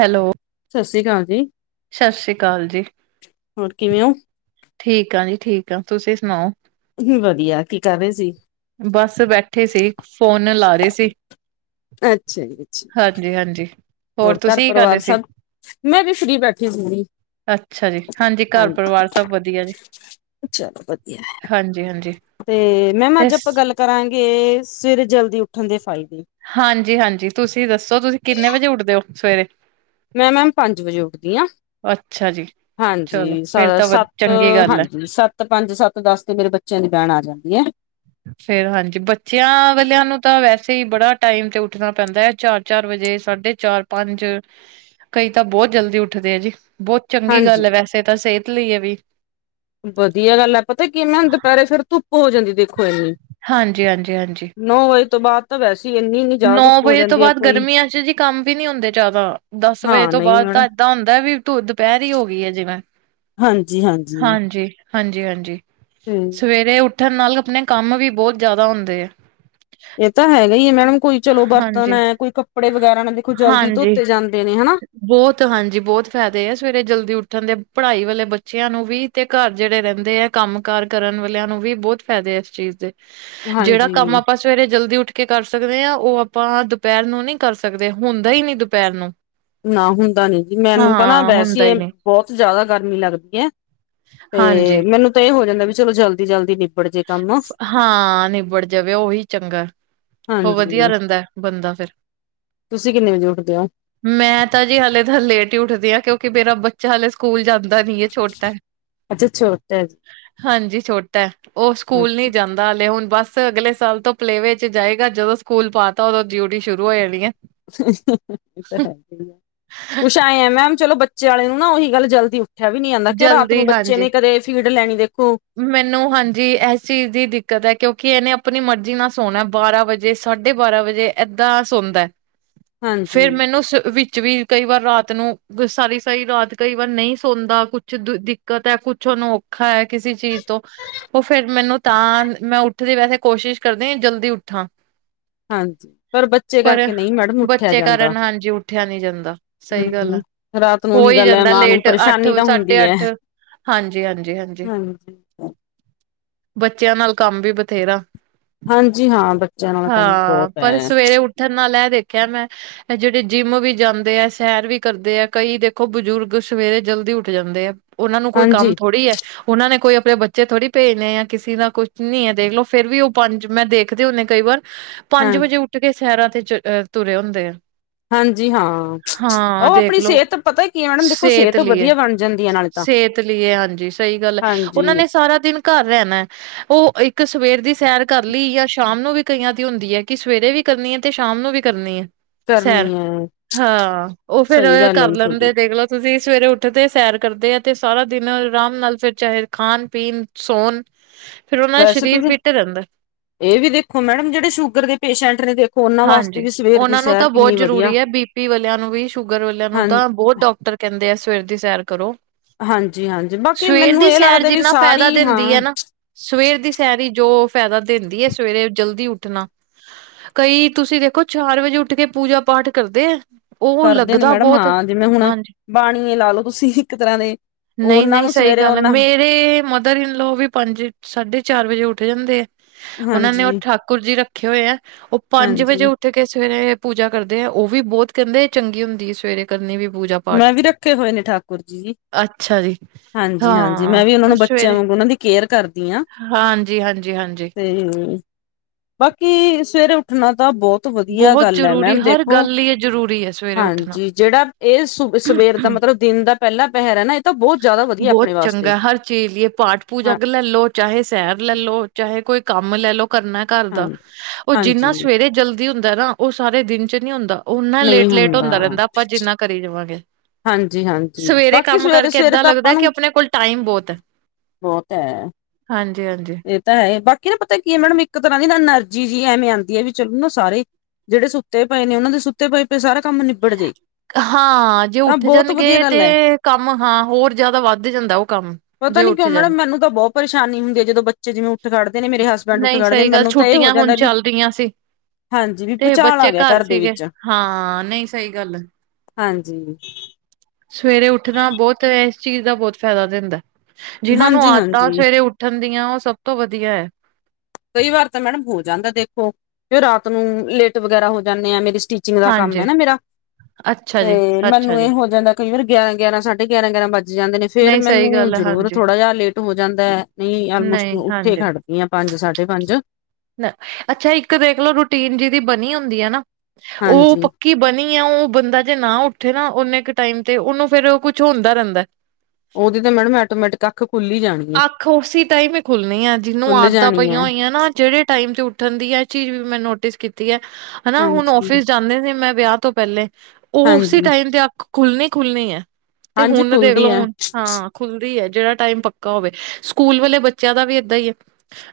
Hello ਸਤਿ ਸ੍ਰੀ ਅਕਾਲ ਜੀ ਸਤਿ ਸ੍ਰੀ ਅਕਾਲ ਜੀ, ਹੋਰ ਕਿਵੇਂ ਹੋ? ਠੀਕ ਆ ਜੀ ਠੀਕ ਆ, ਤੁਸੀਂ ਸੁਣਾਓ ਵੀ ਵਧੀਆ, ਕੀ ਕਰ ਰਹੇ ਸੀ ਬਸ ਬੈਠੇ ਸੀ, ਫੋਨ ਲਾ ਰਹੇ ਸੀ ਅੱਛਾ ਜੀ, ਅੱਛਾ ਜੀ ਏ ਹਾਂਜੀ ਹੋਰ ਘਰ ਪਰਿਵਾਰ ਸਭ ਮੈਂ ਵੀ ਫ੍ਰੀ ਬੈਠੀ ਸੀ ਹੁਣੀ, ਅੱਛਾ ਜੀ, ਘਰ ਹਾਂਜੀ ਪਰਿਵਾਰ ਸਭ ਵਧੀਆ ਜੀ, ਚਲੋ ਵਧੀਆ ਹੈ। ਹਾਂਜੀ-ਹਾਂਜੀ ਤੇ ਮੈਮ ਤੇ ਅੱਜ ਆਪਾਂ ਗੱਲ ਕਰਾਂਗੇ, ਸਵੇਰੇ ਜਲਦੀ ਉੱਠਣ ਦੇ ਫਾਈਦੇ ਹਾਂਜੀ -ਹਾਂਜੀ ਤੁਸੀਂ ਦੱਸੋ, ਤੁਸੀਂ ਕਿੰਨੇ ਵਜੇ ਉੱਠਦੇ ਹੋ ਸਵੇਰੇ ਮੈਂ ਮੈਮ ਪੰਜ ਵਜੇ ਉੱਠਦੀ ਹਾਂ ਅੱਛਾ ਜੀ ਚਲੋ ਹਾਂਜੀ, ਸ ਫੇਰ ਤਾਂ ਵ ਸੱਤ ਚੰਗੀ ਗੱਲ ਹੈ। ਹਾਂਜੀ, ਸੱਤ ਪੰਜ, ਸੱਤ ਦਸ ਤੇ ਮੇਰੇ ਬੱਚਿਆਂ ਦੀ ਵੈਨ ਆ ਜਾਂਦੀ ਹੈ ਫੇਰ ਹਾਂਜੀ, ਬੱਚਿਆਂ ਵਾਲਿਆਂ ਨੂੰ ਤਾਂ ਵੈਸੇ ਹੀ ਬੜਾ ਟਾਈਮ ਤੇ ਉੱਠਣਾ ਪੈਂਦਾ ਹੈ, ਚਾਰ- ਚਾਰ ਵਜੇ, ਸਾਢੇ ਚਾਰ -ਪੰਜ, ਕਈ ਤਾਂ ਬਹੁਤ ਜਲਦੀ ਉੱਠ ਉੱਠਦੇ ਆ ਜੀ, ਬਹੁਤ ਚੰਗੀ ਹਾਂਜੀ। ਗੱਲ ਹੈ, ਵੈਸੇ ਤਾਂ ਸਿਹਤ ਲਈ ਇਹ ਵੀ ਵਧੀਆ ਗੱਲ ਹੈ, ਪਤਾ ਕਿ ਮੈਮ ਦੁਪਹਿਰੇ ਫਿਰ ਧੁੱਪ ਹੋ ਜਾਂਦੀ ਦੇਖੋ ਇੰਨੀ ਹਾਂਜੀ -ਹਾਂਜੀ -ਹਾਂਜੀ ਨੌ ਵਜੇ ਤੋਂ ਬਾਅਦ ਤਾਂ ਵੈਸੇ ਹੀ ਇੰਨੀ ਇੰਨੀ ਜ਼ਿਆਦਾ ਨੌ ਧੁੱਪ ਹੋ ਵਜੇ ਤੋਂ ਜਾਂਦੀ ਹੈ ਬਾਅਦ ਕੋਈ, ਗਰਮੀਆਂ 'ਚ ਜੀ ਕੰਮ ਵੀ ਨੀ ਹੁੰਦੇ ਜ਼ਿਆਦਾ, ਦਸ ਵਜੇ ਹਾਂ ਤੋਂ ਨਹੀਂ ਬਾਅਦ ਮੈਡਮ, ਤਾਂ ਏਦਾਂ ਹੁੰਦਾ ਵੀ ਤ ਦੁਪਹਿਰ ਹੋ ਗਈ ਹੈ ਜਿਵੇਂ, ਹਾਂਜੀ ਹਾਂਜੀ- ਹਾਂਜੀ- ਹਾਂਜੀ ਹਮ ਸਵੇਰੇ ਉੱਠਣ ਨਾਲ ਆਪਨੇ ਕੰਮ ਵੀ ਬਹੁਤ ਜ਼ਿਆਦਾ ਹੁੰਦੇ ਆ ਇਹ ਤਾਂ ਹੈਗਾ ਹੀ ਹੈ, ਮੈਡਮ ਕੋਈ ਚਲੋ ਬਰਤਨ ਹਾਂਜੀ, ਹੈ, ਕੋਈ ਕੱਪੜੇ ਵਗੈਰਾ ਨਾ ਦੇਖੋ ਜਲਦੀ ਹਾਂਜੀ। ਧੋਤੇ ਜਾਂਦੇ ਨੇ ਹਨਾ ਬਹੁਤ ਹਾਂਜੀ, ਬਹੁਤ ਫਾਇਦੇ ਆ ਸਵੇਰੇ ਜਲਦੀ ਉੱਠਣ ਦੇ ਪੜ੍ਹਾਈ ਵਾਲੇ ਬੱਚਿਆਂ ਨੂੰ ਵੀ ਤੇ ਘਰ ਜਿਹੜੇ ਰਹਿੰਦੇ ਆ, ਕੰਮ ਕਾਰ ਕਰਨ ਵਾਲਿਆਂ ਨੂੰ ਵੀ ਬਹੁਤ ਫਾਇਦੇ ਆ ਇਸ ਚੀਜ਼ ਦੇ ਜਿਹੜਾ ਹਾਂਜੀ ਕੰਮ ਆਪਾਂ ਸਵੇਰੇ ਜਲਦੀ ਉੱਠ ਕੇ ਕਰ ਸਕਦੇ ਹਾਂ, ਉਹ ਆਪਾਂ ਦੁਪਹਿਰ ਨੂੰ ਨੀ ਕਰ ਸਕਦੇ, ਹੁੰਦਾ ਹੀ ਨੀ ਦੁਪਹਿਰ ਨੂੰ ਨਾ ਹੁੰਦਾ ਨੀ ਜੀ, ਮੈਨੂੰ ਤਾਂ ਨਾ ਹਾਂ ਹੁੰਦਾ ਵੈਸੇ ਹੀ ਨੀ। ਬਹੁਤ ਜਿਆਦਾ ਗਰਮੀ ਲੱਗਦੀ ਹੈ, ਹਾਂਜੀ, ਤੇ ਮੈਨੂੰ ਇਹ ਹੋ ਜਾਂਦਾ ਵੀ ਚਲੋ ਜਲਦੀ- ਜਲਦੀ ਨਿਬੜ ਜੇ ਕੰਮ ਹਾਂ, ਨਿਬੜ ਜਾਵੇ ਉਹੀ ਚੰਗਾ ਉਹ ਵਧੀਆ ਹਾਂਜੀ ਰਹਿੰਦਾ, ਬੰਦਾ ਫਿਰ ਤੁਸੀਂ ਕਿੰਨੇ ਵਜੇ ਉੱਠਦੇ ਹੋ ਮੈਂ ਤਾਂ ਜੀ ਹਾਲੇ ਤਾਂ ਲੇਟ ਹੀ ਉਠਦੀ ਹਾਂ, ਕਿਉਂਕਿ ਮੇਰਾ ਬਾ 'ਚ ਹਾਲੇ ਸਕੂਲ ਜਾਂਦਾ ਨੀ ਛੋਟਾ, ਅੱਛਾ ਛੋਟਾ ਜੀ ਹਾਂਜੀ ਛੋਟਾ ਉਹ ਸਕੂਲ ਅੱਛਾ ਨਹੀ ਜਾਂਦਾ ਹਲੇ, ਹੁਣ ਬਸ ਅਗਲੇ ਸਾਲ ਤੋਂ ਪਲੇ ਵਿਚ ਜਾਏਗਾ ਜਦੋਂ ਸਕੂਲ ਪਾਤਾ ਉਦੋਂ ਡਿਊਟੀ ਸ਼ੁਰੂ ਹੋ ਜਾਣੀ ਹੈ ਹੈ ਕੁਛ ਆਏ ਆ ਮੈਮ ਚਲੋ ਬੱਚੇ ਵਾਲੇ ਨੂੰ ਨਾ ਉਹੀ ਗੱਲ ਜਲਦੀ ਉਠਿਆ ਵੀ ਨਹੀਂ ਜਾਂਦਾ, ਕਿਉ ਰਾਤ ਨੂੰ ਜਲਦੀ ਬੱਚੇ ਨੇ ਹਾਂਜੀ। ਕਦੇ ਫੀਡ ਲੈਣੀ ਦੇਖੋ ਮੈਨੂੰ ਹਾਂਜੀ ਇਸ ਚੀਜ਼ ਦੀ ਦਿੱਕਤ ਹੈ, ਕਿਉਂਕਿ ਇਹਨੇ ਆਪਣੀ ਮਰਜ਼ੀ ਨਾਲ ਸੋਣਾ ਬਾਰਾਂ ਵਜੇ ਜੇ ਸਾਢੇ ਬਾਰਾਂ ਵਜੇ ਏਦਾਂ ਸੌਦਾ ਹਾਂਜੀ ਫੇਰ ਮੈਨੂੰ, ਵਿੱਚ ਵਿੱਚ ਵੀ ਕਈ ਵਾਰ ਰਾਤ ਨੂੰ, ਸਾਰੀ- ਸਾਰੀ ਰਾਤ ਕਈ ਵਾਰ ਨਹੀਂ ਸੌਦਾ ਕੁਛ ਦਿੱਕਤ ਹੈ, ਕੁਛ ਅਨੋਖਾ ਹੈ ਕਿਸੇ ਚੀਜ਼ ਤੋਂ ਉਹ ਫਿਰ ਮੈਨੂੰ ਤਾਂ, ਮੈਂ ਉੱਠਦੀ ਵੈਸੇ ਕੋਸ਼ਿਸ਼ ਕਰਦੀ, ਜਲਦੀ ਉੱਠਾਂ ਹਾਂਜੀ ਪਰ ਬੱਚੇ ਪਰ, ਕਰਕੇ ਨਹੀਂ ਮੈਡਮ ਉੱਠਿਆ ਬੱਚੇ ਜਾਂਦਾ ਕਾਰਨ ਹਾਂਜੀ ਉਠਿਆ ਨਹੀਂ ਜਾਂਦਾ, ਸਹੀ ਗੱਲ ਹੂੰ, ਆ ਰਾਤ ਨੂੰ ਹੋ ਉਹੀ ਹੀ ਗੱਲ ਹੈ ਜਾਂਦਾ ਮਾਂ ਨੂੰ ਲੇਟ ਅੱਠ ਪਰੇਸ਼ਾਨੀ ਤਾਂ ਸਾਡੇ ਹੁੰਦੀ ਤੇ ਹੈ। ਅੱਠ ਹਾਂਜੀ-ਹਾਂਜੀ-ਹਾਂਜੀ। ਹਾਂਜੀ। ਬੱਚਿਆਂ ਨਾਲ ਕੰਮ ਵੀ ਬਥੇਰਾ ਹਾਂਜੀ ਹਾਂ ਬੱਚਿਆਂ ਨਾਲ ਕੰਮ ਬਹੁਤ ਹੈ। ਥਰ ਨਾਲ ਲੈ ਇਹ ਦੇਖਿਆ ਮੈਂ ਇਹ ਜਿਹੜੇ ਜਿੰਮ ਵੀ ਜਾਂਦੇ ਹੈ ਸੈਰ ਵੀ ਕਰਦੇ ਆ ਕਈ ਦੇਖੋ ਬਜ਼ੁਰਗ ਸਵੇਰੇ ਜਲਦੀ ਉਠ ਉਠ ਜਾਂਦੇ ਆ ਉਹਨਾ ਨੂੰ ਕੋਈ ਹਾਂਜੀ ਕੰਮ ਥੋੜ੍ਹੀ ਐ ਉਹਨਾਂ ਨੇ ਕੋਈ ਆਪਣੇ ਬੱਚੇ ਥੋੜ੍ਹੀ ਭੇਜਣੇ ਆ ਕਿਸੇ ਦਾ ਕੁਛ ਨੀ ਹੈ ਦੇਖਲੋ ਫਿਰ ਵੀ ਉਹ ਪੰਜ ਮੈਂ ਦੇਖਦੀ ਹੁੰਦੀ ਕਈ ਵਾਰ ਹਾਂ ਪੰਜ ਵਜੇ ਉਠ ਕੇ ਸੈਰਾਂ ਤੇ ਤੁਰੇ ਹੁੰਦੇ ਆ। ਹਾਂਜੀ ਹਾਂ [inaudible] ਹਾਂ ਉਹ ਆਪਣੀ ਦੇਖਲੋ ਸਿਹਤ ਪਤਾ ਕੀ ਮੈਡਮ ਦੇਖੋ ਸਿਹਤ ਲਈ ਏ। ਵਧੀਆ ਬਣਦ ਸਿਹਤ ਲਈ ਹੈ ਹਾਂਜੀ ਸਹੀ ਗੱਲ ਹੈ ਹਾਂਜੀ ਉਹਨਾਂ ਨੇ ਸਾਰਾ ਦਿਨ ਘਰ ਰਹਿਨਾ। ਉਹ ਇੱਕ ਸਵੇਰ ਦੀ ਸੈਰ ਕਰ ਲਈ ਜਾਂ ਸ਼ਾਮ ਨੂੰ ਵੀ ਕਈਆਂ ਦੀ ਹੁੰਦੀ ਹੈ ਕਿ ਸਵੇਰੇ ਵੀ ਕਰਨੀ ਹੈ ਤੇ ਸ਼ਾਮ ਨੂੰ ਵੀ ਕਰਨੀ ਹੈ। ਸੈਰ ਕਰਨੀ ਹੈ ਹਾਂ ਉਹ ਫਿਰ ਸਹੀ ਗੱਲ ਹੈ ਕਰ ਜੀ ਲੈਂਦੇ ਤੁਹਾਡੀ ਦੇਖ ਲਓ। ਤੁਸੀਂ ਸਵੇਰੇ ਉਠਦੇ ਸੈਰ ਕਰਦੇ ਆ ਤੇ ਸਾਰਾ ਦਿਨ ਆਰਾਮ ਨਾਲ ਫਿਰ ਚਾਹੇ ਖਾਣ ਪੀਣ ਸੌਣ ਫੇਰ ਉਹ ਦਾ ਵੈਸੇ ਸਰੀਰ ਤੁਸੀਂ ਫਿੱਟ ਰਹਿੰਦਾ। ਇਹ ਵੀ ਦੇਖੋ ਮੈਡਮ ਜਿਹੜੇ ਸ਼ੂਗਰ ਦੇ ਪੇਸ਼ੈਂਟ ਨੇ ਦੇਖੋ ਉਹਨਾਂ ਵਾਸਤੇ ਹਾਂਜੀ ਵੀ ਸਵੇਰ ਦੀ ਉਹਨਾਂ ਨੂੰ ਸੈਰ ਤਾਂ ਬਹੁਤ ਕਿੰਨੀ ਵਧੀਆ ਜ਼ਰੂਰੀ ਹੈ ਬੀ ਪੀ ਵਾਲਿਆਂ ਨੂੰ ਵੀ ਸ਼ੂਗਰ ਵਾਲਿਆਂ ਨੂੰ ਹਾਂ ਤਾਂ ਬਹੁਤ ਡਾਕਟਰ ਕਹਿੰਦੇ ਆ ਸਵੇਰ ਦੀ ਸੈਰ ਕਰੋ। ਹਾਂਜੀ ਹਾਂਜੀ ਬਾਕੀ ਸਵੇਰ ਮੈਨੂੰ ਦੀ ਇਹ ਸੈਰ ਲੱਗਦਾ ਵੀ ਜਿੰਨਾ ਫਾਇਦਾ ਸਾਰੀ ਦਿੰਦੀ ਹਾਂ ਹੈ ਨਾ। ਸਵੇਰ ਦੀ ਸੈਰ ਈ ਜੋ ਫਾਇਦਾ ਦਿੰਦੀ ਹੈ ਸਵੇਰੇ ਜਲਦੀ ਉਠਣਾ ਕਈ ਤੁਸੀਂ ਦੇਖੋ ਚਾਰ ਵਜੇ ਉਠ ਕੇ ਪੂਜਾ ਪਾਠ ਕਰਦੇ ਆ। ਕਰਦੇ ਨੇ ਮੈਡਮ ਹਾਂ ਜਿਵੇਂ ਹੁਣ ਹਾਂਜੀ ਬਾਣੀ ਏ ਲਾ ਲੋ ਤੁਸੀਂ ਇੱਕ ਤਰ੍ਹਾਂ ਦੇ ਨਹੀਂ- ਉਹਨਾਂ ਨਹੀਂ ਨੂੰ ਸਹੀ ਸਵੇਰੇ ਗੱਲ ਹੈ ਉਹਨਾਂ ਮੇਰੇ ਮਦਰ ਇਨਲਾ ਵੀ ਪੰਜ ਸਾਢੇ ਚਾਰ ਵਜੇ ਉੱਠ ਜਾਂਦੇ ਆ। ਉਹਨਾਂ ਨੇ ਉਹ ਹਾਂਜੀ ਠਾਕੁਰ ਜੀ ਰੱਖੇ ਹੋਏ ਆ ਉਹ ਪੰਜ ਹਾਂਜੀ ਵਜੇ ਥ ਸਵੇਰੇ ਪੂਜਾ ਕਰਦੇ ਆ ਉਹ ਵੀ ਬਹੁਤ ਕਹਿੰਦੇ ਚੰਗੀ ਹੁੰਦੀ ਹੈ ਸਵੇਰੇ ਕਰਨੀ ਵੀ ਪੂਜਾ ਪਾਠ ਮੈਂ ਵੀ ਰੱਖੇ ਹੋਏ ਨੇ ਠਾਕੁਰ ਜੀ। ਅੱਛਾ ਜੀ ਹਾਂਜੀ- ਹਾਂਜੀ ਹਾਂ ਮੈਂ ਵੀ ਉਹ ਨੂੰ ਬੱਚਿਆਂ ਵਾਂਗ ਉਹਨਾਂ ਦੀ ਕੇਅਰ ਕਰਦੀ ਹਾਂ। ਹਾਂਜੀ-ਹਾਂਜੀ-ਹਾਂਜੀ। ਤੇ ਬਾਕੀ ਸਵੇਰੇ ਉਠਣਾ ਤਾਂ ਬਹੁਤ ਵਧੀਆ ਬਹੁਤ ਗੱਲ ਹੈ ਜ਼ਰੂਰੀ ਮੈਮ ਹਰ ਦੇਖੋ ਗੱਲ ਲਈ ਇਹ ਜ਼ਰੂਰੀ ਹੈ ਸਵੇਰੇ ਉੱਠਣਾ। ਹਾਂਜੀ ਜਿਹੜਾ ਇਹ ਸ ਸਵੇਰ ਦਾ ਮਤਲਬ ਦਿਨ ਦਾ ਪਹਿਲਾ ਪਹਿਰ ਹੈ ਨਾ। ਤਾਂ ਬਹੁਤ ਜ਼ਿਆਦਾ ਵਧੀਆ ਬਹੁਤ ਆਪਣੇ ਵਾਸਤੇ ਚੰਗਾ ਹਰ ਚੀਜ਼ ਲਈ ਪਾਠ ਹਾਂ ਪੂਜਗ ਲੈ ਲੋ ਚਾਹੇ ਸੈਰ ਲੈ ਲੋ ਚਾਹੇ ਕੋਈ ਕੰਮ ਲੈ ਲਓ ਕਰਨਾ। ਘਰ ਦਾ ਹਾਂਜੀ ਉਹ ਹਾਂਜੀ ਜਿੰਨਾ ਸਵੇਰੇ ਜਲਦੀ ਹੁੰਦਾ ਨਾ ਉਹ ਸਾਰੇ ਦਿਨ 'ਚ ਨਹੀਂ ਹੁੰਦਾ। ਉਨਾ ਲੇਟ-ਲੇਟ ਹੁੰਦਾ ਰਹਿੰਦਾ ਆਪਾਂ ਜਿੰਨਾ ਕਰੀ ਜਾਵਾਂਗੇ। ਹਾਂਜੀ-ਹਾਂਜੀ ਸਵੇਰੇ ਬਾਕੀ ਕੰਮ ਸਵੇਰੇ ਕਰਕੇ ਸਵੇਰੇ ਏਦਾਂ ਤਾਂ ਆਪਾਂ ਲੱਗਦਾ ਕਿ ਨੂੰ ਆਪਣੇ ਕੋਲ ਟਾਈਮ ਬਹੁਤ ਹੈ ਬਹੁਤ ਹੈ ਹਾਂਜੀ-ਹਾਂਜੀ। ਇਹ ਤਾਂ ਹੈ ਬਾਕੀ ਨਾ ਪਤਾ ਕੀ ਮੈ ਇੱਕ ਤਰ੍ਹਾਂ ਦੀ ਨਾ ਐਨਰਜੀ ਜਿਹੀ ਐਵੇਂ ਆਂਦੀ ਹੈ ਵੀ ਚੱਲੋ ਨਾ ਸਾਰੇ ਜਿਹੜੇ ਸੁੱਤੇ ਪਏ ਨੇ ਉਹ ਦੇ ਸੁੱ ਹਾਂ ਜੇ ਤਾਂ ਉਠ ਬਹੁਤ ਵਧੀਆ ਜਾਣਗੇ ਤੇ ਗੱਲ ਹੈ ਕੰਮ ਹਾਂ ਹੋਰ ਜਿਆਦਾ ਵੱਧ ਜਾਂਦਾ ਉਹ ਕੰਮ ਪਤਾ ਜੇ ਨਹੀਂ ਉੱਠ ਕਿਉਂ ਜਾਣ ਮੈਡਮ ਮੈਨੂੰ ਤਾਂ ਬਹੁਤ ਪਰੇਸ਼ਾਨੀ ਹੁੰਦੀ ਹੈ ਜਦੋਂ ਬੱਚੇ ਜਿਵੇਂ ਉੱਠ ਖੜਦੇ ਨੇ ਮੇਰੇ ਹਸਬੰਡ ਉੱਠ ਨਹੀਂ ਖੜਦੇ ਨੇ ਸਹੀ ਗੱਲ ਮੈਨੂੰ ਤਾਂ ਇਹ ਹੋ ਛੁੱਟੀਆਂ ਹੁਣ ਜਾਂਦਾ ਵੀ ਚੱਲ ਰਹੀਆਂ ਸੀ। ਹਾਂਜੀ ਵੀ ਤੇ ਭੁਚਾਲ ਆ ਬੱਚੇ ਗਿਆ ਘਰ ਦੇ ਸੀਗੇ ਵਿੱਚ ਹਾਂ ਨਹੀਂ ਸਹੀ ਗੱਲ ਹੈ। ਹਾਂਜੀ ਸਵੇਰੇ ਉਠਣਾ ਬਹੁਤ ਇਸ ਚੀਜ਼ ਦਾ ਬਹੁਤ ਫਾਇਦਾ ਦਿੰਦਾ ਜਿਹਨਾਂ ਨੂੰ ਹਾਂਜੀ ਆਦਤਾਂ ਹਾਂਜੀ ਸਵੇਰੇ ਉਠ ਠੰਡੀਆਂ ਉਹ ਸਭ ਤੋਂ ਵਧੀਆ ਕਈ ਵਾਰ ਤਾਂ ਮੈਡਮ ਹੋ ਜਾਂਦਾ ਦੇਖੋ ਕਿ ਰਾਤ ਨੂੰ ਲੇਟ ਵਗੈਰਾ ਹੋ ਜਾਂਦੇ ਆ ਮੇਰੀ ਸਟੀਚ ਜਿੰਦਾ ਕੰਮ ਹੈ ਹਾਂਜੀ ਨਾ। ਮੇਰਾ ਅੱਛਾ ਤੇ ਜੀ ਅੱਛਾ ਮੈਨੂੰ ਜੀ ਇਹ ਹੋ ਜਾਂਦਾ। ਕਈ ਵਾਰ ਗਿਆਰਾਂ- ਗਿਆਰਾਂ ਸਾਢੇ ਗਿਆਰਾਂ ਗਿਆਰਾਂ ਮੈਂ। ਜਾਂਦੇ ਨੇ। ਫੇਰ ਨਹੀਂ ਸਹੀ ਮੈਨੂੰ ਗੱਲ ਹੈ ਜ਼ਰੂਰ ਹਾਂਜੀ ਥੋੜਾ ਜਿਹਾ ਲੇਟ ਹੋ ਜਾਂਦਾ। ਨਹੀਂ ਆਲਮੋਸਟ ਉੱਠੇ ਖੜ ਇਆ ਪੰਜ ਸਾਢੇ ਪੰਜ ਆ। ਅੱਛਾ। ਇੱਕ ਦੇਖ ਲਓ ਰੂਟੀਨ ਜਿਹਦੀ ਬਣੀ ਹੁੰਦੀ ਹੈ। ਨਾ ਉਹ ਹਾਂਜੀ ਪੱਕੀ ਕੀ ਬਣੀ ਆ। ਉਹ ਬੰਦਾ ਜੇ ਨਾ ਉੱਠੇ ਨਾ ਨੇ ਕੁ ਟਾਈਮ ਤੇ। ਉਹਨੂੰ ਫੇਰ ਕੁਛ ਹੁੰਦਾ ਰਹਿੰਦਾ। ਉਹਦੀ ਤਾਂ ਮੈਡਮ ਐਟੋਮੈਟਿਕ ਅੱਖ ਖੁੱਲ੍ਹ ਜਾਣੀ। ਹੈ ਅੱਖ ਉਸੇ ਟਾਈਮ ਹੀ ਖੁੱਲਣੀ ਆ। ਜਿਹਨੂੰ ਖੁੱਲ ਆਦਾਂ ਜਾਣੀ ਪਈਆਂ ਹੈ ਹੋਈਆਂ ਨਾ ਜਿਹੜੇ ਟਾਈਮ ਚ। ਉੱਠਣ ਦੀ ਹੈ ਚੀਜ਼ ਵੀ ਮੈਂ ਨੋਟਿਸ ਕੀਤੀ ਹੈ। ਹਨਾ ਹੁਣ ਹਾਂਜੀ ਫਿਸ ਜਾਂਦੇ ਸੀ ਮੈਂ ਵਿਆਹ ਤੋਂ ਪਹਿਲੇ। ਉਹ ਉਸੇ ਹਾਂਜੀ ਟਾਈਮ ਤੇ ਅ ਖੁੱਲਣੀ- ਖੁੱਲਣੀ ਹੈ ਤੇ ਹਾਂਜੀ ਹੁਣ ਖੁੱਲਦੀ ਦੇਖਲੋ ਹੈ ਹੁਣ ਹਾਂ। ਖੁੱਲਦੀ ਹੈ। ਜਿਹੜਾ ਟਾਈਮ ਪੱਕਾ ਹੋਵੇ ਸਕੂਲ ਵਾਲੇ ਬੱਚਿਆਂ ਦਾ ਵੀ ਏਦਾਂ ਹੀ ਹੈ।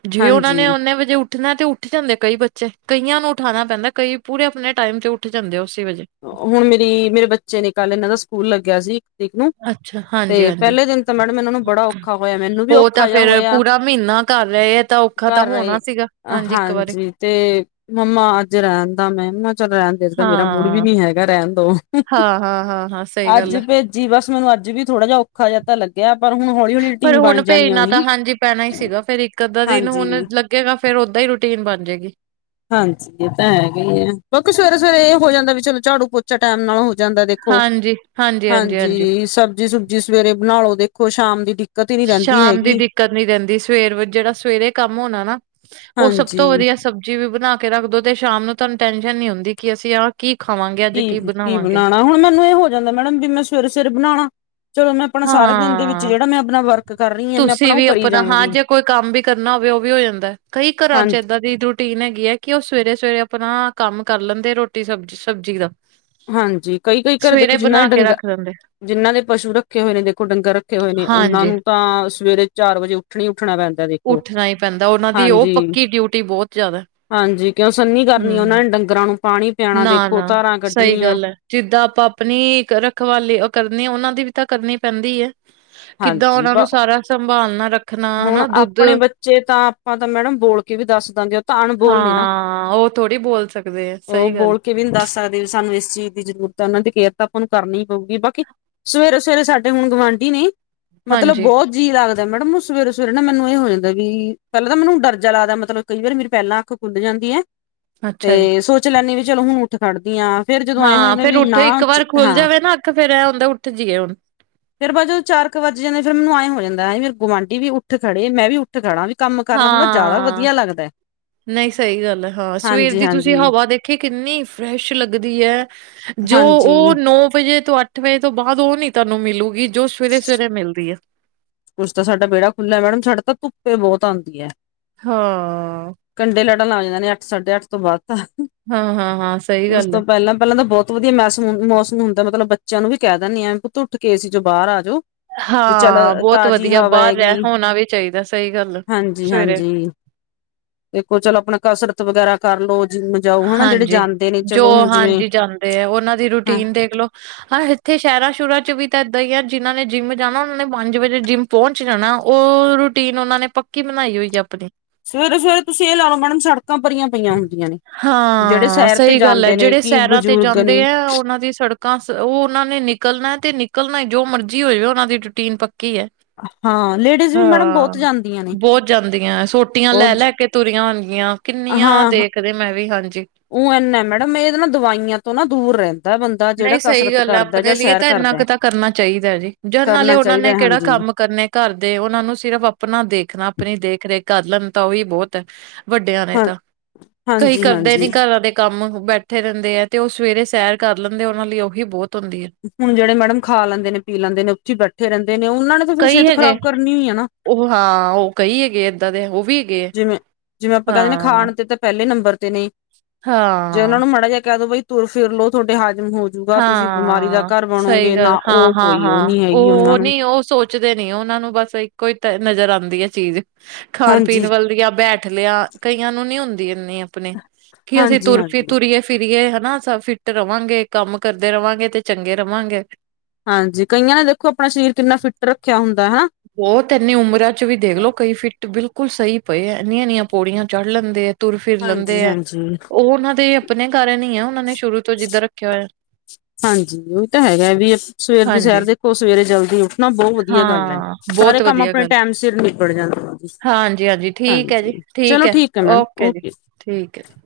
ਜੇ ਉਹਨਾਂ ਹਾਂਜੀ ਨੇ ਓਨੇ ਵੱਜੇ ਉੱਠਣਾ। ਉੱਠਣਾ ਤੇ ਉੱਠ ਜਾਂਦੇ ਕਈ ਬੱਚੇ ਕਈਆਂ ਨੂੰ ਉਠਾਉਣਾ ਪੈਂਦਾ। ਕਈ ਪੂਰੇ ਆਪਣੇ ਟਾਈਮ ਤੇ ਉੱਠ ਜਾਂਦੇ ਆ ਉਸੇ ਵੇਲੇ। ਹੁਣ ਮੇਰੀ ਮੇਰੇ ਬੱਚੇ ਨੇ ਕੱਲ ਇਹਨਾਂ ਦਾ ਸਕੂਲ ਲੱਗਿਆ ਸੀ। ਇੱਕ ਨੂੰ ਅੱਛਾ ਹਾਂਜੀ ਤੇ ਹਾਂਜੀ ਪਹਿਲੇ ਦਿਨ ਤਾਂ ਮੈਡਮ ਇਹਨਾਂ ਨੂੰ ਬੜਾ ਔਖਾ ਹੋਇਆ ਮੈਨੂੰ ਵੀ ਉਹ ਤਾਂ ਔਖਾ ਜਿਹਾ ਫੇਰ ਹੋਇਆ। ਪੂਰਾ ਮਹੀਨਾ ਕਰ ਰਹੇ ਆ ਤਾਂ ਔਖਾ ਤਾਂ ਘਰ ਆਈ। ਹੋਣਾ ਸੀਗਾ ਇੱਕ ਵਾਰੀ ਹਾਂਜੀ। ਤੇ ਮੰਮਾ। ਜੇ ਰਹਿੰਦਾ ਮੈਂ ਨਾ ਚੱਲ ਰਹਿੰਦੇ ਮੇਰਾ। ਮੁੜ ਵੀ ਹਾਂ ਨੀ ਹੈਗਾ ਰਹਿਣ ਦੋ ਹਾਂ, ਹਾਂ, ਹਾਂ, ਹਾਂ ਸਹੀ ਅੱਜ ਗੱਲ ਐ। ਭੇਜੀ। ਜੀ ਬਸ ਮੈਨੂੰ ਵੀ ਥੋੜਾ ਜਿਹਾ ਔਖਾ ਜਹਾ ਲੱਗਿਆ। ਪਰ ਹੁਣ ਹੌਲੀ- ਹੌਲੀ। ਪਰ ਰੂਟੀਨ ਹੁਣ ਬਣ ਜਾਣੀ ਆ ਭੇਜਣਾ ਤਾਂ ਉਹੀ ਹਾਂਜੀ ਪੈਣਾ ਹੀ ਸੀਗਾ। ਫਿਰ ਇੱਕ ਅੱਧਾ ਦਿਨ ਹੁਣ ਹਾਂਜੀ ਲੱਗੇਗਾ ਫੇਰ ਓਦਾਂ ਹੀ ਰੂਟੀਨ ਬਣ ਜਾਏਗੀ। ਹਾਂਜੀ ਇਹ ਤਾਂ ਹੈਗਾ ਹੀ ਹੈ ਕਿ ਸਵੇਰੇ- ਸਵੇਰੇ। ਹੋ ਜਾਂਦਾ ਵੀ ਚਲੋ। ਝਾੜੂ ਪੋਚਾ ਟਾਈਮ ਨਾਲ ਹੋ ਜਾਂਦਾ ਦੇਖੋ ਹਾਂਜੀ ਸਬਜ਼ੀ- ਸੁਬਜੀ। ਜੀ ਸਵੇਰੇ ਬਣਾਲੋ ਦੇਖੋ ਸ਼ਾਮ ਦੀ। ਦਿੱਕਤ ਹੀ ਨੀ ਰਹਿੰਦੀ ਸ਼ਾਮ ਦੀ ਹੈਗੀ ਦਿੱਕਤ ਨੀ ਰਹਿੰਦੀ। ਸਵੇਰ ਜਿਹੜਾ ਸਵੇਰੇ ਕੰਮ ਹੋਣਾ ਨਾ। ਉਹ ਸਭ ਤੋਂ ਹਾਂਜੀ ਵਧੀਆ ਸਭ। ਜਿਵੇਂ ਬਣਾ ਕੇ ਰੱਖ ਦੋ। ਤੇ ਸ਼ਾਮ ਨੂੰ ਤੁਹਾਨੂੰ ਟੈਸ਼ਨ ਨੀ ਹੁੰਦੀ। ਕਿ ਅਸੀਂ ਆਹ ਕੀ ਖਾਵਾਂਗੇ ਅੱਜ ਕੀ ਬਣਾਵਾਂਗੇ। ਹੁਣ ਮੈਨੂੰ ਇਹ ਹੋ ਜਾਂਦਾ ਮੈਡਮ ਵੀ ਮੈਂ ਸਵੇਰੇ ਸਵੇਰੇ ਬਣਾਉਣਾ। ਚਲੋ ਮੈਂ ਆਪਣਾ ਸਾਰੇ ਦਿਨ ਦੇ ਵਿੱਚ ਹਾਂ, ਜਿਹੜਾ ਮੈਂ ਆਪਣਾ ਵਰਕ ਕਰ ਰਹੀ। ਹਾਂ ਮੈਂ ਆਪਣਾ ਤੁਸੀਂ ਉਹ ਵੀ ਕਰੀ ਜਾ। ਹਾਂ ਜੇ ਕੋਈ ਕੰਮ ਵੀ ਕਰਨਾ ਹੋਵੇ ਉਹ ਵੀ ਹੋ ਜਾਂਦਾ। ਕਈ ਘਰਾਂ ਚ ਹਾਂਜੀ ਇੱਦਾਂ ਦੀ ਰੋਟੀਨ ਹੈਗੀ ਹੈ। ਕਿ ਉਹ ਸਵੇਰੇ - ਸਵੇਰੇ ਆਪਣਾ ਕੰਮ ਕਰ ਲੈਂਦੇ ਰੋਟੀ ਸਬਜ਼ੀ ਦਾ। ਹਾਂਜੀ ਕਈ- ਕਈ ਘਰ ਦੇਖੋ ਸਵੇਰੇ ਜਿੰਨਾ ਇਹ ਬਣਾ ਕੇ ਡੰਗ। ਰੱਖ ਦਿੰਦੇ। ਜਿਹਨਾਂ ਦੇ ਪਸ਼ੂ ਰੱਖੇ ਹੋਏ ਨੇ। ਦੇਖੋ ਡੰਗਰ ਰੱਖੇ ਹੋਏ ਨੇ ਉਹਨਾਂ ਹਾਂਜੀ, ਨੂੰ ਤਾਂ ਸਵੇਰੇ ਚਾਰ ਵੱਜੇ ਉੱਠ ਹੀ ਉੱਠਣਾ ਪੈਂਦਾ। ਦੇਖੋ ਉੱਠਣਾ ਹੀ ਪੈਂਦਾ। ਉਹਨਾਂ ਦੀ ਉਹ ਹਾਂਜੀ ਪੱਕੀ ਡਿਊਟੀ ਬਹੁਤ ਜ਼ਿਆਦਾ। ਹਾਂਜੀ ਕਿਉਂ ਸੰਨੀ ਕਰਨੀ। ਹੂੰ। ਉਹਨਾ ਨੇ ਡੰਗਰਾਂ ਨੂੰ ਪਾਣੀ ਪਿਆਉਣਾ ਦੇਖੋ ਨਾ-ਨਾ। ਧਾਰਾਂ ਕੱਢਣੀਆਂ। ਸਹੀ ਗੱਲ ਐ, ਜਿੱਦਾਂ ਆਪਾਂ ਆਪਣੀ ਰਖਵਾਲੇ ਕਰਨੀ ਆਂ। ਉਹਨਾਂ ਦੀ ਵੀ ਤਾਂ ਕਰਨੀ ਪੈਂਦੀ ਹੈ। ਕਿੱਦਾਂ ਹਾਂਜੀ ਉਹਨਾ ਨੂੰ ਬ ਸਾਰਾ ਸੰਭਾਲਣਾ ਰੱਖ। ਹੁਣ ਆਪਣੇ ਬੱਚੇ ਤਾਂ ਆਪਾਂ ਤਾਂ ਮੈਡਮ ਬੋਲ ਕੇ ਵੀ ਦੱਸ ਦਿੰਦੇ ਆ। ਤਾਂ ਅਣਬੋਲ ਨੇ ਨਾ। ਹਾਂ ਉਹ ਥੋੜ੍ਹੀ ਬੋਲ ਸਕਦੇ ਹੈ। ਉਹ ਬੋਲ ਕੇ ਵੀ ਨੀ ਦੱਸ ਸਕਦੇ ਵੀ। ਸਾਨੂੰ ਇਸ ਚੀਜ਼ ਦੀ ਜ਼ਰੂਰਤ ਹੈ। ਉਹਨਾਂ ਦੀ ਕੇਅਰ ਤਾਂ ਆਪਾਂ ਨੂੰ ਕਰਨੀ ਪਊਗੀ ਬਾਕੀ‌। ਸਵੇਰੇ- ਸਵੇਰੇ ਸਾਡੇ ਹੁਣ ਗੁਵਾਂਢੀ ਨੇ ਮਤਲਬ ਹਾਂਜੀ, ਬਹੁਤ ਜੀਅ ਲੱਗਦਾ ਮੈਡਮ। ਸਵੇਰੇ ਸਵੇਰੇ ਨਾ ਮੈਨੂੰ ਇਹ ਹੋ ਜਾਂਦਾ ਵੀ। ਪਹਿਲਾਂ ਤਾਂ ਮੈਨੂੰ ਡਰ ਜਾ ਲੱਗਦਾ ਮਤਲਬ ਕਈ ਵਾਰ ਮੇਰੀ ਪਹਿਲਾਂ ਅੱਖ ਖੁੱਲ ਜਾਂਦੀ ਹੈ। ਅੱਛਾ ਜੀ। ਤੇ ਸੋਚ ਲੈਂਨੀ ਵੀ ਚਲੋ ਹੁਣ। ਉਠ ਖੜਦੀਆਂ ਫੇਰ ਜਦੋਂ ਐਏਂ ਹੋ ਹਾਂ ਜਾਂਦਾ ਫੇਰ ਵੀ। ਉੱਠ ਨਾ ਇੱਕ ਵਾਰ ਖੁੱਲ ਹਾਂ ਜਾਵੇ ਨਾ ਅੱਖ ਫੇਰ ਐ ਹੁੰਦਾ ਉੱਠ ਜੀਏ ਹੁਣ ਫੇਰ ਬਾਜੋਂ ਚਾਰ ਕ ਵੱਜ ਜਾਂਦੇ। ਫੇਰ ਮੈਨੂੰ ਐਏਂ ਹੋ ਜਾਂਦਾ ਹੈ। ਮੇਰੇ ਗੁਆਂਡੀ ਵੀ ਉਠ ਖੜੇ। ਮੈਂ ਵੀ ਉਠ। ਖੜਾ ਵੀ ਕੰਮ ਕਰਨਾ ਥੋੜਾ ਜਾਦਾ ਵਦੀਆ ਲੱਗਦੈ। ਨਈ ਸਈ ਗਾਲ ਐ। ਹਾਂ ਸਵੇਰ ਦੀ ਤੂਸੀ ਹਾਂਜੀ ਹਵਾ ਦੇਖੀ ਕਿੰਨੀ ਫਰੈਸ਼ ਲੱਗਦੀ ਐ। ਜੋ ਹਾਂਜੀ ਓ ਨੌ ਵਜੇ ਤੋਂ, ਅੱਠ ਵਜੇ ਤੋਂ ਬਾਦ ਓ ਨੀ ਤੂਆਨੂੰ ਮਿਲੂਗੀ। ਜੋ ਸਵੇਰੇ - ਸਵੇਰੇ ਮਿਲਦੀ ਐ। ਕੁਛ ਤਾ ਸਾਡਾ ਬੇੜਾ ਖੁੱਲੈ। ਮੈਡਮ ਸਾਡੇ ਤਾਂ ਧੁੱਪੇ ਬੋਤ ਆਂਦੀ ਐ। ਹਾਂ। ਕੰਢੇ ਲੜਨ ਲਾ ਜਾਂਦਾ ਨੇ ਅੱਠ -ਸਾਢੇ ਅੱਠ ਤੋਂ ਬਾਅਦ ਤਾਂ, ਹਾਂ-ਹਾਂ-ਹਾਂ ਸਹੀ ਉਸ ਗੱਲ ਹੈ। ਤੋਂ ਪਹਿਲਾਂ- ਪਹਿਲਾਂ ਤਾਂ ਬਹੁਤ ਬਹੁਤ ਵਧੀਆ ਮੌਸ ਮੌਸਮ ਹੁੰਦਾ ਮਤਲਬ ਬੱਚਿਆਂ ਨੂੰ ਵੀ ਕਹਿ ਦਿੰਦੀ ਐ ਪੁੱਤ ਉੱਠ ਅਸੀਂ ਜੋ ਬਾਹਰ ਆ ਜਾਓ। ਵੀ ਚੱਲ ਹਾਂ। ਬਹੁਤ ਤਾਜ਼ੀ ਵਧੀਆ, ਹਵਾ ਬਾਹਰ ਰਹਿ ਹੈਗੀ ਹੋਣਾ ਵੀ ਚਾਹੀਦਾ ਸਹੀ ਗੱਲ, ਸਵੇਰੇ। ਹੂ, ਦੇਖੋ ਚਲੋ ਆਪਣਾ ਕਸਰਤ ਵਗੈਰਾ ਕਰਲੋ, ਜਿੰਮ ਜਾਓ, ਹਨਾ। ਜਿਹੜੇ ਹਾਂਜੀ ਜਾਂਦੇ ਨੇ, ਜੋ ਚੱਲੋ ਹੁਣ ਜਿਵੇਂ ਹਾਂਜੀ ਜਾਂਦੇ ਹੈ ਉਹਨਾਂ ਦੀ ਹਾਂ। ਰੂਟੀਨ ਦੇਖਲੋ ਹਾਂ, ਇੱਥੇ ਸ਼ਹਿਰਾਂ ਸ਼ਰਾਂ ਚ' ਵੀ ਤਾਂ ਇਏਦਾਂ ਹੀ ਆ ਜਿਹਨਾਂ ਨੇ ਜਿੰਮ ਜਾਣਾ ਉਹਨਾਂ ਨੇ ਪੰਜ ਵੱਜੇ ਜਿੰਮ ਪਹੁੰਚ ਜਾਣਾ। ਉਹ ਰੂਟੀਨ ਉਹਨਾਂ ਨੇ ਪੱਕੀ ਬਣਾਈ ਹੋਈ ਹੈ ਆਪਣੀ। ਸਵੇਰੇ -ਸਵੇਰੇ ਤੁਸੀਂ ਇਹ ਲਾ ਲਓ ਮੈਡਮ ਸੜਕਾਂ ਭਰੀਆਂ ਪਈਆਂ ਹੁੰਦੀਆਂ ਨੇ। ਜਿਹੜੇ ਹਾਂ, ਸੈਰ ਤੇ ਸਹੀ ਗੱਲ ਹੈ, ਜਾਂਦੇ ਨੇ ਜਿਹੜੇ ਕਿ ਸੈਰਾਂ ਤੇ ਬਜ਼ੁਰਗ ਜਾਂਦੇ ਨੇ ਆ, ਉਹਨਾਂ ਦੀ ਸੜਕ ਉਹ, ਉਹਨਾਂ ਨੇ ਨਿਕਲਣਾ ਤੇ ਨਿਕਲਣਾ ਹੀ ਜੋ ਮਰਜ਼ੀ ਹੋ ਜਾਵੇ ਉਹਨਾਂ ਦੀ ਰੂਟੀਨ ਪੱਕੀ ਹੈ। ਹਾਂ ਲੇਡੀਜ਼ ਵੀ ਮੈਡਮ ਹਾਂ, ਬਹੁਤ ਜਾਂਦੀਆਂ ਨੇ ਬੋਤ ਜਾਂਦੀਆਂ ਸੋਟੀਆਂ ਲੈ, ਬਹੁਤ ਲੈ ਕੇ ਤੂਰੀਆਂ ਹੋਨਗੀਆਂ, ਕਿੰਨੀਆਂ ਦੇਖਦੇ ਮੈਂ ਵੀ, ਹਾਂਜੀ। ਉ ਏੱਨਾ ਮੈਡਮ, ਏਹ ਨਾ ਦਵਾਈਆਂ ਤੋਂ ਨਾ ਦੂਰ ਰੈਂਦਾ ਬੰਦਾ। ਜਿਹੜਾ ਨਈ ਸਈ ਕਸਰਤ ਗਾਲ ਐ, ਕਰਦਾ ਅਪਨੇ ਜਾਂ ਲੀਏ ਸੈਰ ਤਾਂ ਇੰਨਾ ਕਰਦਾ। ਕ ਤਾਂ ਕਰਨਾ ਚਾਈਦਾ ਜੀ, ਜ ਨਾਲੇ ਕਰਨਾ ਓਨਾਂ ਚਾਹੀਦਾ ਨੇ ਕੈੜਾ ਹਾਂਜੀ ਕੰਮ ਕਰਨੇ। ਘਾਰਦੇ, ਓਨਾਂ ਨੂੰ ਸਿਰਫ਼ ਅਪਨਾ ਦੇਖਨਾ, ਅਪਨੀ ਦੇਖ- ਰੇਖ ਕਾਰ ਲੈਨ ਤਾਂ ਓਹੀ ਬੋਤ ਐ। ਵੱਡੇਆਂ ਨੇ ਹਾਂ ਤਾਂ, ਕਈ ਹਾਂਜੀ ਕਰਦੇ ਹਾਂਜੀ। ਨੀ ਘਰਾਂ ਦੇ ਕੰਮ ਬੈਠੇ ਰੇਂਦੇ ਐ, ਤੇ ਓ ਸਵੇਰੇ ਸੈਰ ਕਾਰ ਲੈਂਦੇ, ਓਨਾਂ ਲਈ ਓਹੀ ਬੋਤ ਹੁੰਦੀ ਐ। ਹੁਣ ਜੇੜੇ ਮੈਡਮ ਖਾ ਲੈਂਦੇ ਨੇ, ਪੀ ਲੈਂਦੇ ਨੇ, ਉਥੇ ਈ ਬੈਠੇ ਰੈਂਦੇ ਨੇ, ਉਨਾਂ ਨੇ ਤਾਂ ਫੇਰ ਸੇਹਤ ਖਰਾਬ ਕਰਨੀ ਹੈ ਨਾ। ਓ ਹਾਂ, ਓ ਕਈਂ ਹੈਗੇ ਏਦਾਂ ਦੇ, ਓ ਵੀ ਹੈਗੇ ਆ। ਜਿਵੇਂ, ਜਿਵੇਂ ਅਪਾਂ ਕੈਂਦੇ ਨਾ ਹਾਂ। ਖਾਣ ਤੇ, ਤੇ ਪ੍ਹੈਲੇ ਨੰਬਰ ਤੇ ਨੇ। ਜੇ ਓਨਾਂ ਹਾਂ ਨੂੰ ਮਾੜਾ ਜਾ ਕੈਹ ਦੋ, ਬਈ ਤੁਰ ਫਿਰ ਲੋ, ਤੂਆਡੇ ਹਾਜਮ ਹੋਜੁ ਹਾਂ ਸਈ ਗਾਲ ਹਾਂ, ਉਹ ਹਾਂ, ਕੋਈ ਉਹ ਹਾਂ ਨੀ ਹੈਗੀ ਉਹਨਾਂ ਓ ਨੂੰ ਨਈ ਓ ਸੋਚ ਪੁੱਚਦੇ ਨਈ, ਓਨਾਂ ਨੂੰ ਬਸ ਇੱਕੋ ਈ ਤੇ ਨਜਰ ਆਂਦੀ ਐ ਚੀਜ, ਖਾਣ- ਪੀਣ ਹਾਂਜੀ ਵਲ ਦੀਆਂ ਬੈ ਠ ਨੇਆ, ਕਈਆਂ ਨੂੰ ਨੀ ਹੁੰਦੀ ਇੰਨੀ ਅਪਨੀ, ਕੀ ਅਸੀ ਹਾਂਜੀ ਤੁਰ ਫਿ, ਤੂਰੀ ਹਾਂਜੀ। ਤੂਰੀਏ। ਫਿਰੀਏ ਹਨਾ, ਸ ਫਿੱਟ ਰਵਾਂਗੇ, ਕੰਮ ਕਰਦੇ ਰਵਾਂਗੇ, ਤੇ ਚੰਗੇ ਰਵਾਂਗੇ। ਹਾਂਜੀ ਕਈਆਂ ਨੇ ਦੇਖੋ ਅਪਣਾ ਸ਼ਰੀਰ ਕਿੰਨਾ ਫਿੱਟ ਰੱਖੇਆ ਹੁੰਦਾ, ਹਣਾ ਬੋਤ ਏਨੀ ਉਮਰਾਂ ਚ' ਵੀ ਦੇਖਲੋ, ਕਈ ਫਿੱਟ ਬਿਲਕੁਲ ਸਈ ਪਏ ਏ, ਐੱਨੀਆਂ- ਐੱਨੀਆਂ ਪੌੜੀਆਂ ਚੜ ਲੈਂਦੇ ਐ। ਤੁਰ- ਫਿਰ ਲਂਦੇ ਹਾਂਜੀ ਐ, ਹਾਂਜੀ। ਓ ਓਨਾਂ ਦੇ ਅਪਣੇ ਕਾਰਨ ਈ ਐ ਓਨਾਂ ਨੇ ਸ਼ੁਰੂ ਤੋਂ ਜਿੱਦਾਂ ਰੱਖੇਆ ਹੋਏਆ। ਹਾਂਜੀ। ਉਈਂ ਤਾ ਹੈਗਾ ਵੀ, ਸਵੇਰ ਦੀ ਹਾਂਜੀ ਸੈਰ ਦੇਖੋ, ਸਵੇਰੇ ਜਲਦੀ ਉੱਠਣਾ ਬਹੁਤ ਵਧੀਆ ਗੱਲ ਹੈ। ਹਾਂ ਸਾਰੇ ਬਹੁਤ ਕੰਮ ਵਧੀਆ ਅਪਨੇ ਗੱਲ ਟੈਮ ਸਿਰ ਨਿਪੜ ਜਾਂਦੇ ਆ ਜੀ, ਹਾਂਜੀ ਹਾਂਜੀ ਠੀਕ ਹੈ ਹਾਂਜੀ, ਜੀ ਚਲੋ ਠੀਕ ਹੈ ਮੈਡਸ। ਓਕੇ ਠੀਕ ਹੈ ਜੀ।